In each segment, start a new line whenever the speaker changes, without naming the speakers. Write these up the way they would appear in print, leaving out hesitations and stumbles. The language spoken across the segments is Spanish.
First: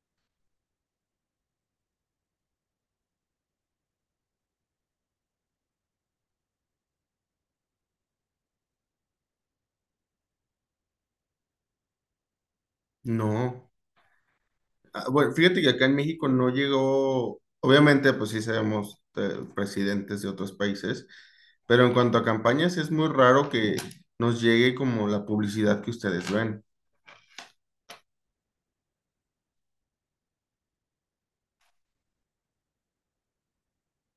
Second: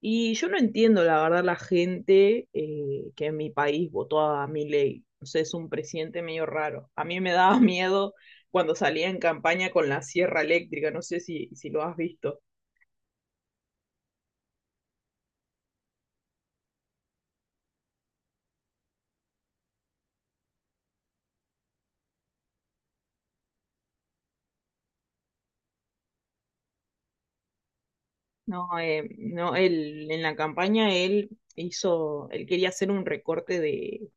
Y yo no entiendo, la verdad, la gente que en mi país votó a Milei. O sea, es un presidente medio raro. A mí me daba miedo cuando salía en campaña con la sierra eléctrica. No sé si lo has visto.
No. Ah, bueno, fíjate que acá en México no llegó, obviamente, pues sí sabemos presidentes de otros países, pero en cuanto a campañas es muy raro que nos llegue como la publicidad que ustedes ven.
No, no, él, en la campaña él hizo, él quería hacer un recorte de,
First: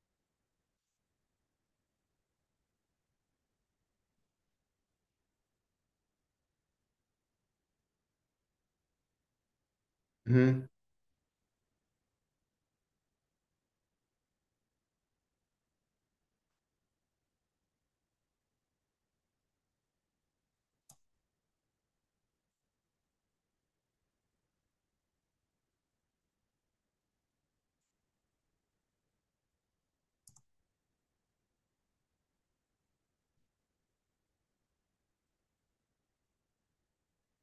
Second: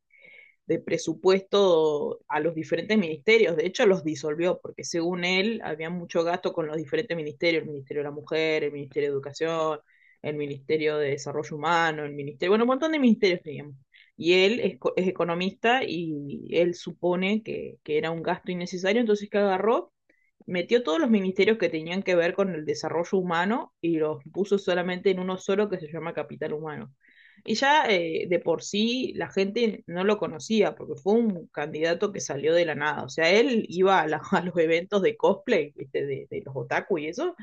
de presupuesto a los diferentes ministerios. De hecho, los disolvió, porque según él había mucho gasto con los diferentes ministerios, el Ministerio de la Mujer, el Ministerio de Educación, el Ministerio de Desarrollo Humano, el Ministerio, bueno, un montón de ministerios teníamos. Y él es economista y él supone era un gasto innecesario, entonces que agarró metió todos los ministerios que tenían que ver con el desarrollo humano y los puso solamente en uno solo que se llama Capital Humano. Y ya de por sí la gente no lo conocía porque fue un candidato que salió de la nada. O sea, él iba a, a los eventos de cosplay, ¿viste? De los otaku y eso,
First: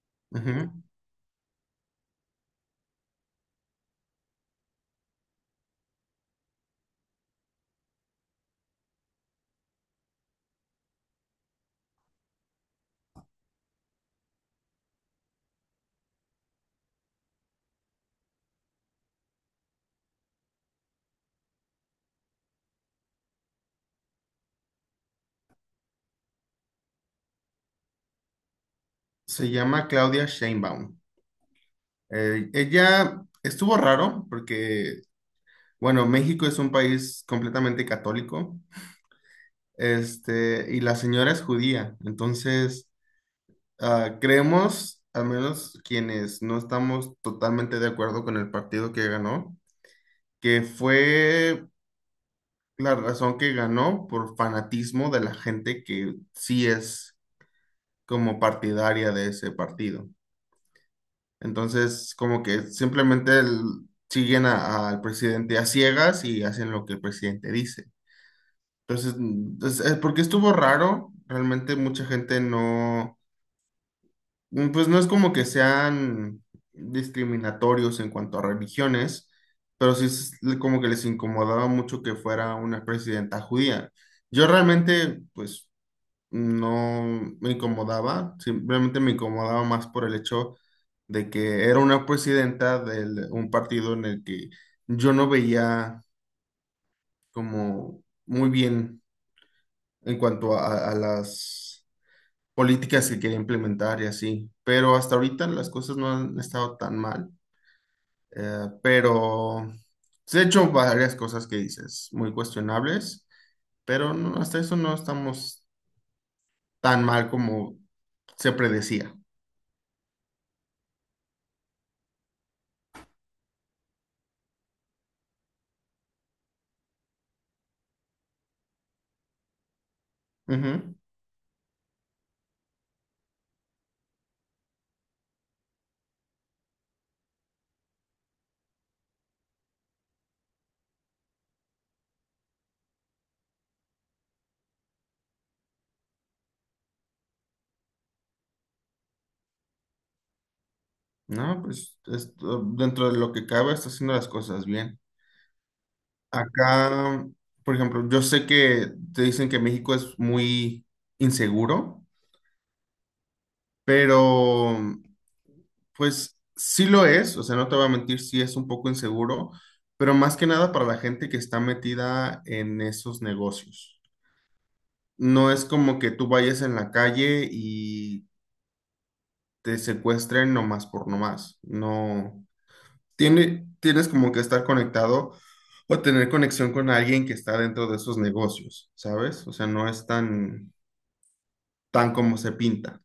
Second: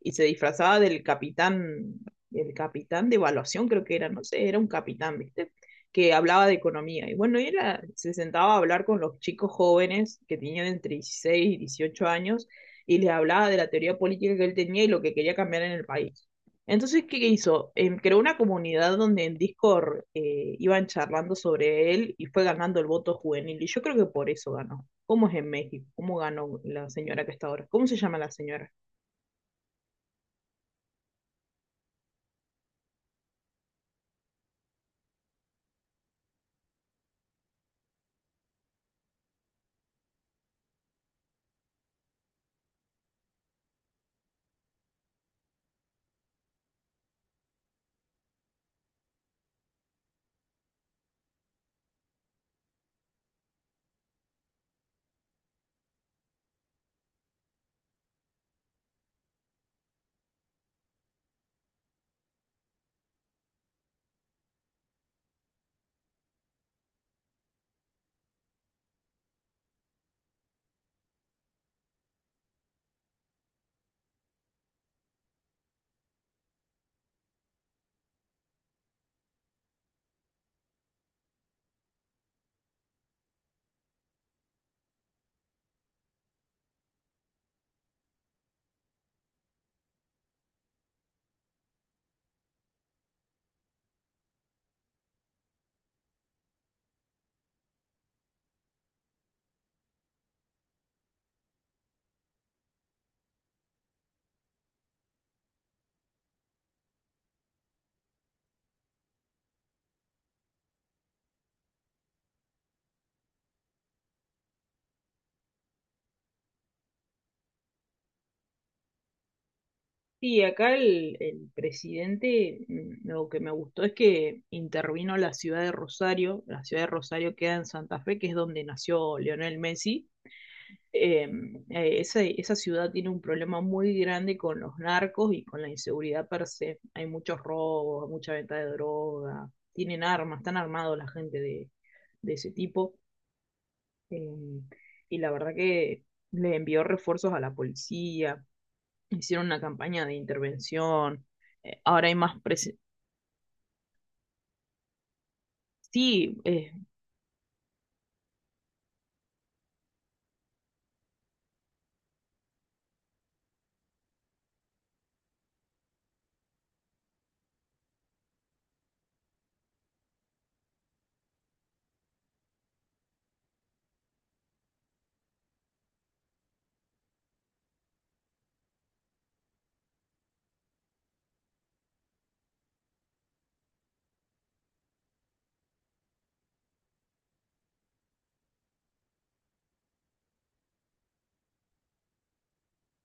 y se
Ujú,
disfrazaba
ujú.
del capitán de evaluación, creo que era, no sé, era un capitán, ¿viste? Que hablaba de economía. Y bueno, y él se sentaba a hablar con los chicos jóvenes que tenían entre 16 y 18 años y le hablaba de la teoría política que él tenía y lo que quería cambiar en el país. Entonces, ¿qué hizo? Creó una comunidad donde en Discord iban charlando sobre él y fue ganando el voto juvenil. Y yo creo que por eso ganó. ¿Cómo es en México? ¿Cómo ganó la señora que está ahora? ¿Cómo se llama la señora?
Se llama Claudia Sheinbaum. Ella estuvo raro porque bueno, México es un país completamente católico, y la señora es judía. Entonces, creemos, al menos quienes no estamos totalmente de acuerdo con el partido que ganó, que fue la razón que ganó por fanatismo de la gente que sí es como partidaria de ese partido. Entonces, como que simplemente siguen al presidente a ciegas y hacen lo que el presidente dice. Entonces, porque estuvo raro, realmente mucha gente no, pues no es como que sean discriminatorios en cuanto a religiones, pero sí es como que les incomodaba mucho que fuera una presidenta judía. Yo realmente, pues, no me incomodaba, simplemente me incomodaba más por el hecho de que era una presidenta de un partido en el que yo no veía como muy bien en cuanto a a las políticas que quería implementar y así. Pero hasta ahorita las cosas no han estado tan mal. Pero se han hecho varias cosas que dices, muy cuestionables, pero no, hasta eso no estamos tan mal como se predecía.
Sí, acá el presidente, mm, lo que me gustó es que intervino la ciudad de Rosario. La ciudad de Rosario queda en Santa Fe, que es donde nació Lionel Messi,
Ujú.
esa ciudad tiene un problema muy grande con los narcos y con la inseguridad per se. Hay muchos robos, mucha venta de droga, tienen armas, están armados la gente de ese tipo. eh, y la verdad que le envió refuerzos a la policía, hicieron una campaña de intervención.
No, pues
Ahora hay más...
esto- dentro de lo que cabe está haciendo las cosas bien.
Sí, eh,
Acá, por ejemplo, yo sé que te dicen que México es muy inseguro. Pero, pues sí lo es, o sea, no te voy a mentir, sí es un poco inseguro, pero más que nada para la gente que está metida en esos negocios. No es como que tú vayas en la calle y te secuestren nomás por nomás. No, tienes como que estar conectado o tener conexión con alguien que está dentro de esos negocios, ¿sabes? O sea, no es tan, tan como se pinta.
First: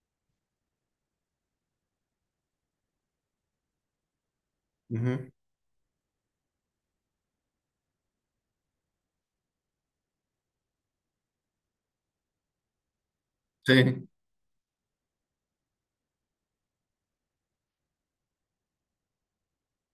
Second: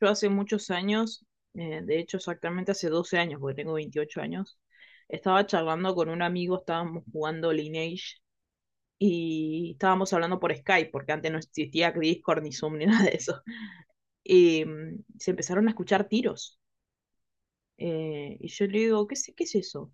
Yo hace muchos años, de hecho exactamente hace 12 años, porque tengo 28 años,
Ujú,
estaba charlando con un amigo, estábamos jugando Lineage y estábamos hablando por Skype, porque antes no existía Discord ni Zoom ni nada de eso.
sí.
Y se empezaron a escuchar tiros, y yo le digo, ¿qué, qué es eso?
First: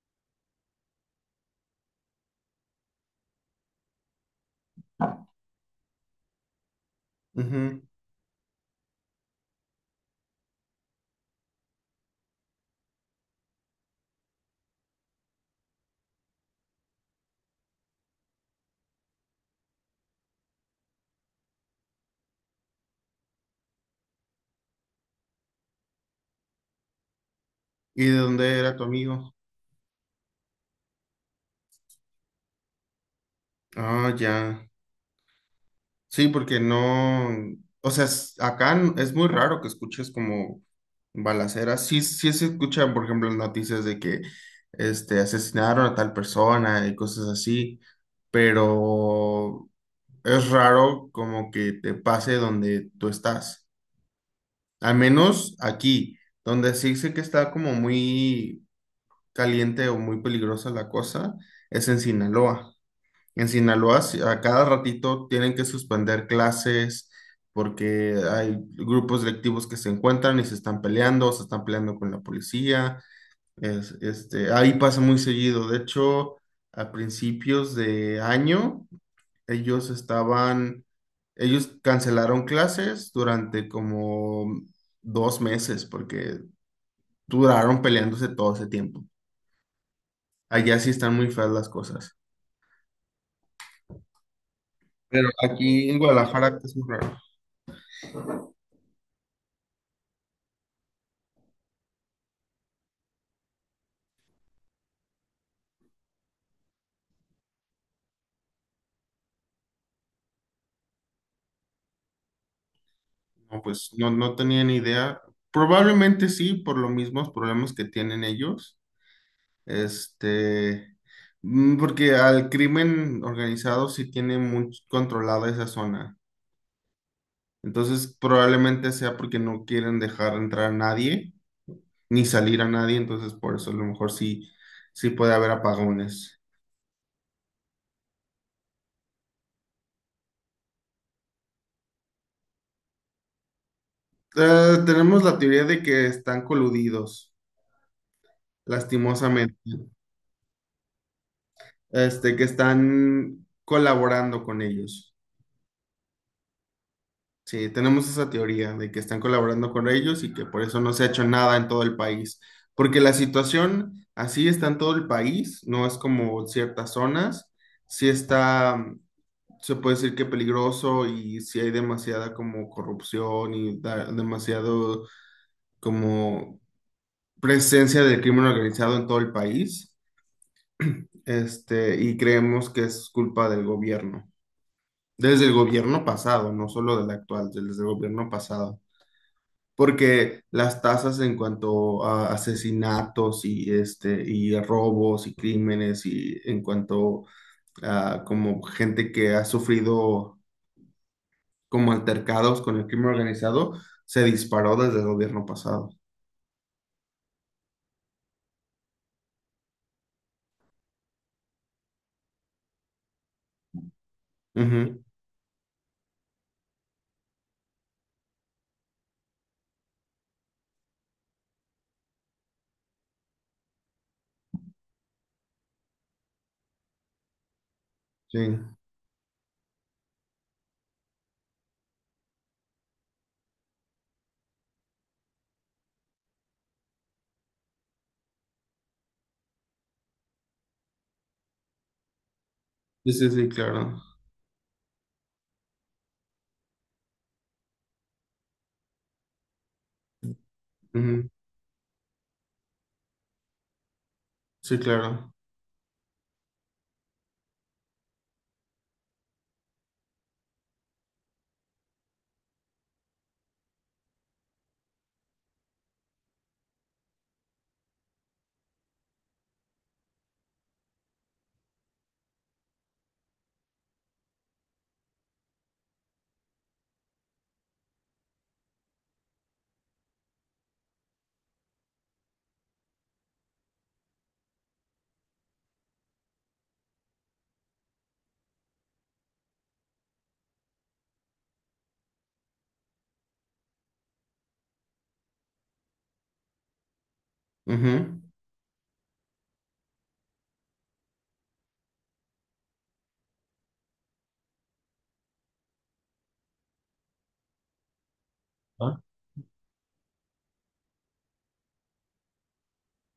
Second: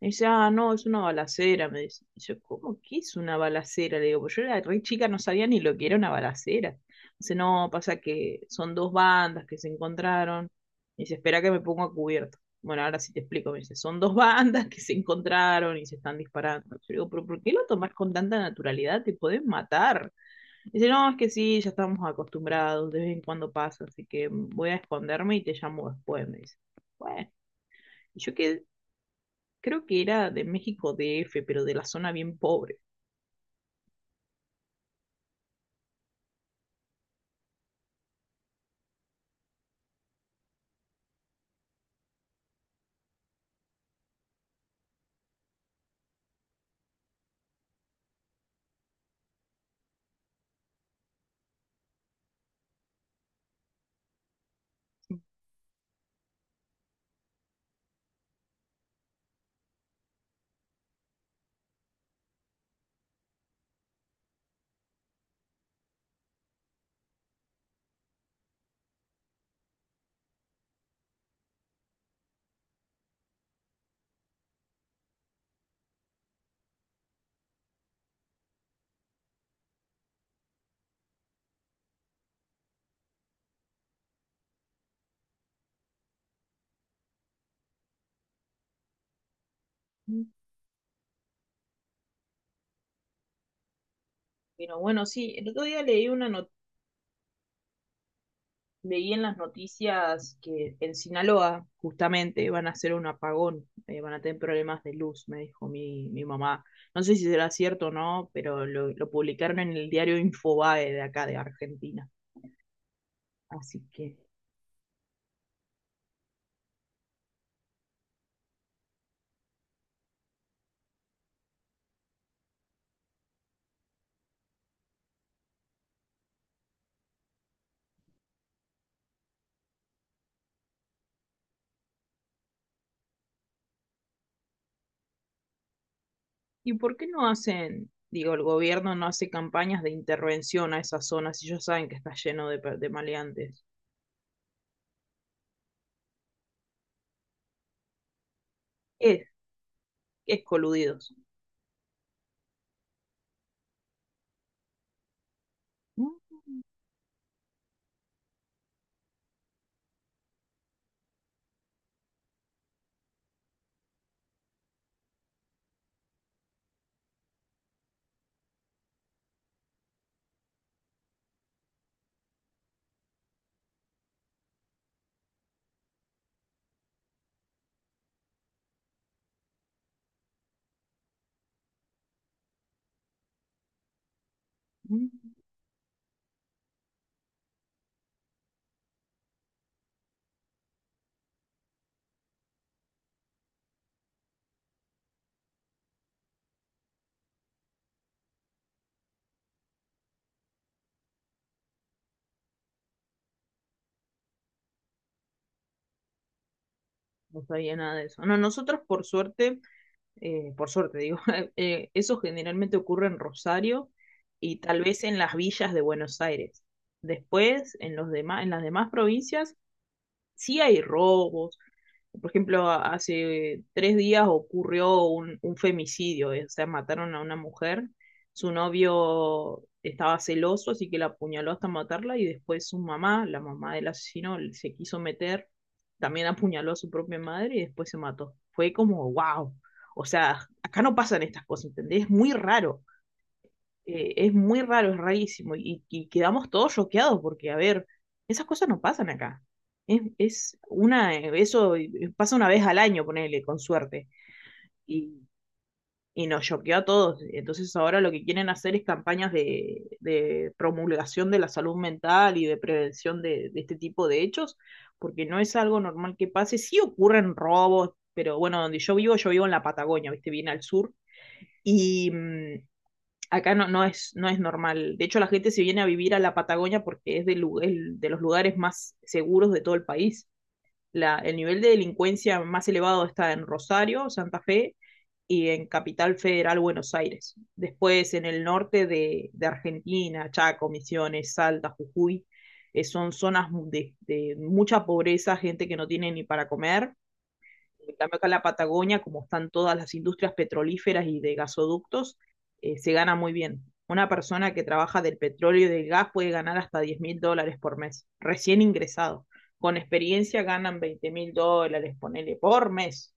Me dice, ah, no, es una balacera, me dice. Y yo, ¿cómo que es una balacera? Le digo, pues yo era re chica, no sabía ni lo que era una balacera. Dice, no,
Ujú.
pasa que son dos bandas que se encontraron. Y dice, espera que me pongo a cubierto. Bueno, ahora sí te explico, me dice, son dos bandas que se encontraron y se están disparando. Yo digo, pero ¿por qué lo tomás con tanta naturalidad? Te pueden matar. Dice, no, es que sí, ya estamos acostumbrados, de vez en cuando pasa, así que voy a esconderme y te llamo después, me dice. Bueno.
¿Y de
Y yo
dónde
que,
era tu amigo?
creo que era de México DF, pero de la zona bien pobre.
Ah, ya. Sí, porque no, o sea, acá es muy raro que escuches como balaceras. Sí, sí se escuchan, por ejemplo, las noticias de que asesinaron a tal persona y cosas así, pero es raro como que te pase donde tú estás. Al menos aquí, donde sí sé que está como muy caliente o muy peligrosa la cosa, es en Sinaloa. En Sinaloa, sí, a cada ratito tienen que suspender clases porque hay grupos delictivos que se encuentran y se están peleando con la policía. Ahí pasa muy seguido. De hecho, a principios de año, ellos estaban, ellos cancelaron clases durante como dos meses porque duraron peleándose todo ese tiempo. Allá sí están muy feas las cosas.
Pero bueno,
Pero
sí, el otro día
aquí en
leí una
Guadalajara es muy raro.
leí en las noticias que en Sinaloa justamente van a hacer un apagón, van a tener problemas de luz, me dijo mi mamá. No sé si será cierto o no, pero lo publicaron en el diario Infobae de acá de Argentina.
No,
Así
pues no,
que,
no tenía ni idea. Probablemente sí, por los mismos problemas que tienen ellos. Este, porque al crimen organizado sí tiene muy controlada esa zona. Entonces, probablemente sea porque no quieren dejar entrar a nadie, ni salir a nadie. Entonces, por eso a lo mejor sí, sí puede haber apagones.
¿y por qué no hacen, digo, el gobierno no hace campañas de intervención a esas zonas si ellos saben que está lleno de, de maleantes?
Tenemos la teoría de que están coludidos,
Es
lastimosamente.
coludidos.
Este, que están colaborando con ellos. Sí, tenemos esa teoría de que están colaborando con ellos y que por eso no se ha hecho nada en todo el país, porque la situación así está en todo el país, no es como ciertas zonas, sí está, se puede decir que peligroso y sí hay demasiada como corrupción y demasiado como presencia del crimen organizado en todo el país, este, y creemos que es culpa del gobierno,
Mm,
desde el gobierno pasado, no solo del actual, desde el gobierno pasado. Porque las tasas en cuanto a asesinatos y, este, y robos y crímenes y en cuanto a como gente que ha sufrido como altercados con el crimen organizado, se disparó desde el gobierno pasado.
no sabía nada de eso. No, nosotros por suerte digo, eso generalmente ocurre en Rosario y tal
Ujú,
vez en las villas de Buenos Aires. Después, los demás, en las demás provincias, sí hay robos. Por ejemplo, hace 3 días ocurrió un femicidio, o sea, mataron a una mujer,
sí,
su novio estaba celoso, así que la apuñaló hasta matarla y después su mamá, la mamá del asesino, se quiso meter, también apuñaló a su propia madre y después se mató. Fue como, wow, o sea, acá no pasan estas cosas, ¿entendés? Es muy raro,
sí, claro.
es muy raro, es rarísimo. Y quedamos todos choqueados porque, a ver, esas cosas no pasan acá. Es una,
Ujú,
eso pasa una vez al año, ponele, con suerte.
sí,
Y,
claro.
y nos choqueó a todos. Entonces ahora lo que quieren hacer es campañas de promulgación de la salud mental y de prevención de este tipo de hechos, porque no es algo normal que pase. Sí ocurren robos, pero bueno, donde yo vivo en la Patagonia, viste, bien al sur. Y acá no es normal. De hecho, la gente se viene a vivir a la Patagonia porque es de los lugares más seguros de todo el país. El nivel de delincuencia más elevado está en Rosario, Santa Fe y en Capital Federal, Buenos Aires. Después, en el norte de Argentina, Chaco, Misiones, Salta, Jujuy, son zonas de mucha pobreza, gente que no tiene ni para comer. En cambio,
Ujú.
acá en la Patagonia, como están todas las industrias petrolíferas y de gasoductos, se gana muy bien. Una persona que trabaja del petróleo y del gas puede ganar hasta 10.000 dólares por mes, recién
Ah,
ingresado. Con experiencia ganan 20.000 dólares, ponele, por mes.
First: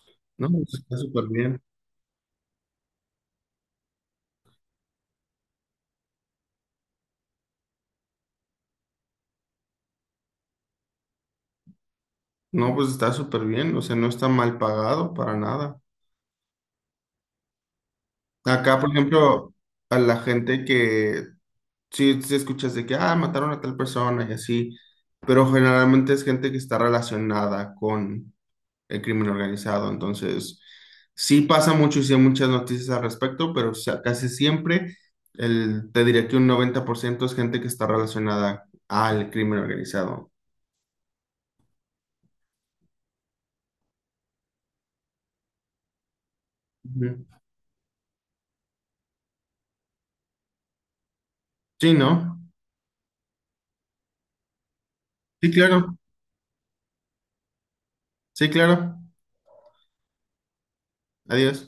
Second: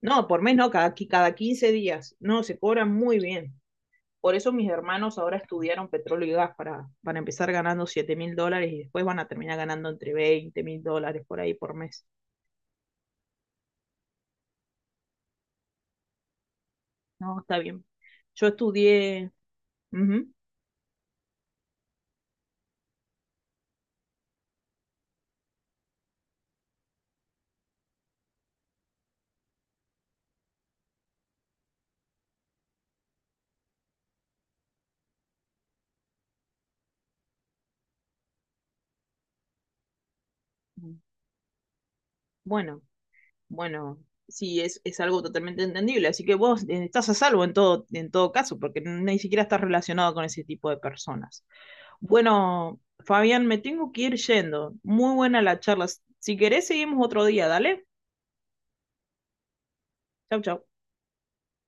No, por
no,
mes no,
pues está súper
cada
bien.
15 días. No, se cobran muy bien. Por eso mis hermanos ahora estudiaron petróleo y gas para empezar ganando 7.000 dólares y después van a terminar ganando entre 20.000 dólares por ahí por mes.
No, pues está súper bien. O sea, no está mal pagado para nada.
No, está bien. Yo
Acá, por
estudié.
ejemplo, a la
Ujú.
gente que sí, sí escuchas de que, ah, mataron a tal persona y así, pero generalmente es gente que está relacionada con el crimen organizado, entonces sí pasa mucho y sí hay muchas noticias al respecto, pero o sea, casi siempre el, te diré que un 90% es gente que está relacionada al crimen organizado.
Bueno, bueno, sí, es algo totalmente entendible. Así que vos estás a
Ujú.
salvo en todo caso, porque ni siquiera estás relacionado con ese tipo de personas.
Sí, ¿no?
Bueno, Fabián, me tengo que ir yendo. Muy buena
Sí,
la charla.
claro,
Si querés, seguimos otro día, dale.
sí, claro.
Chau, chau.
Adiós.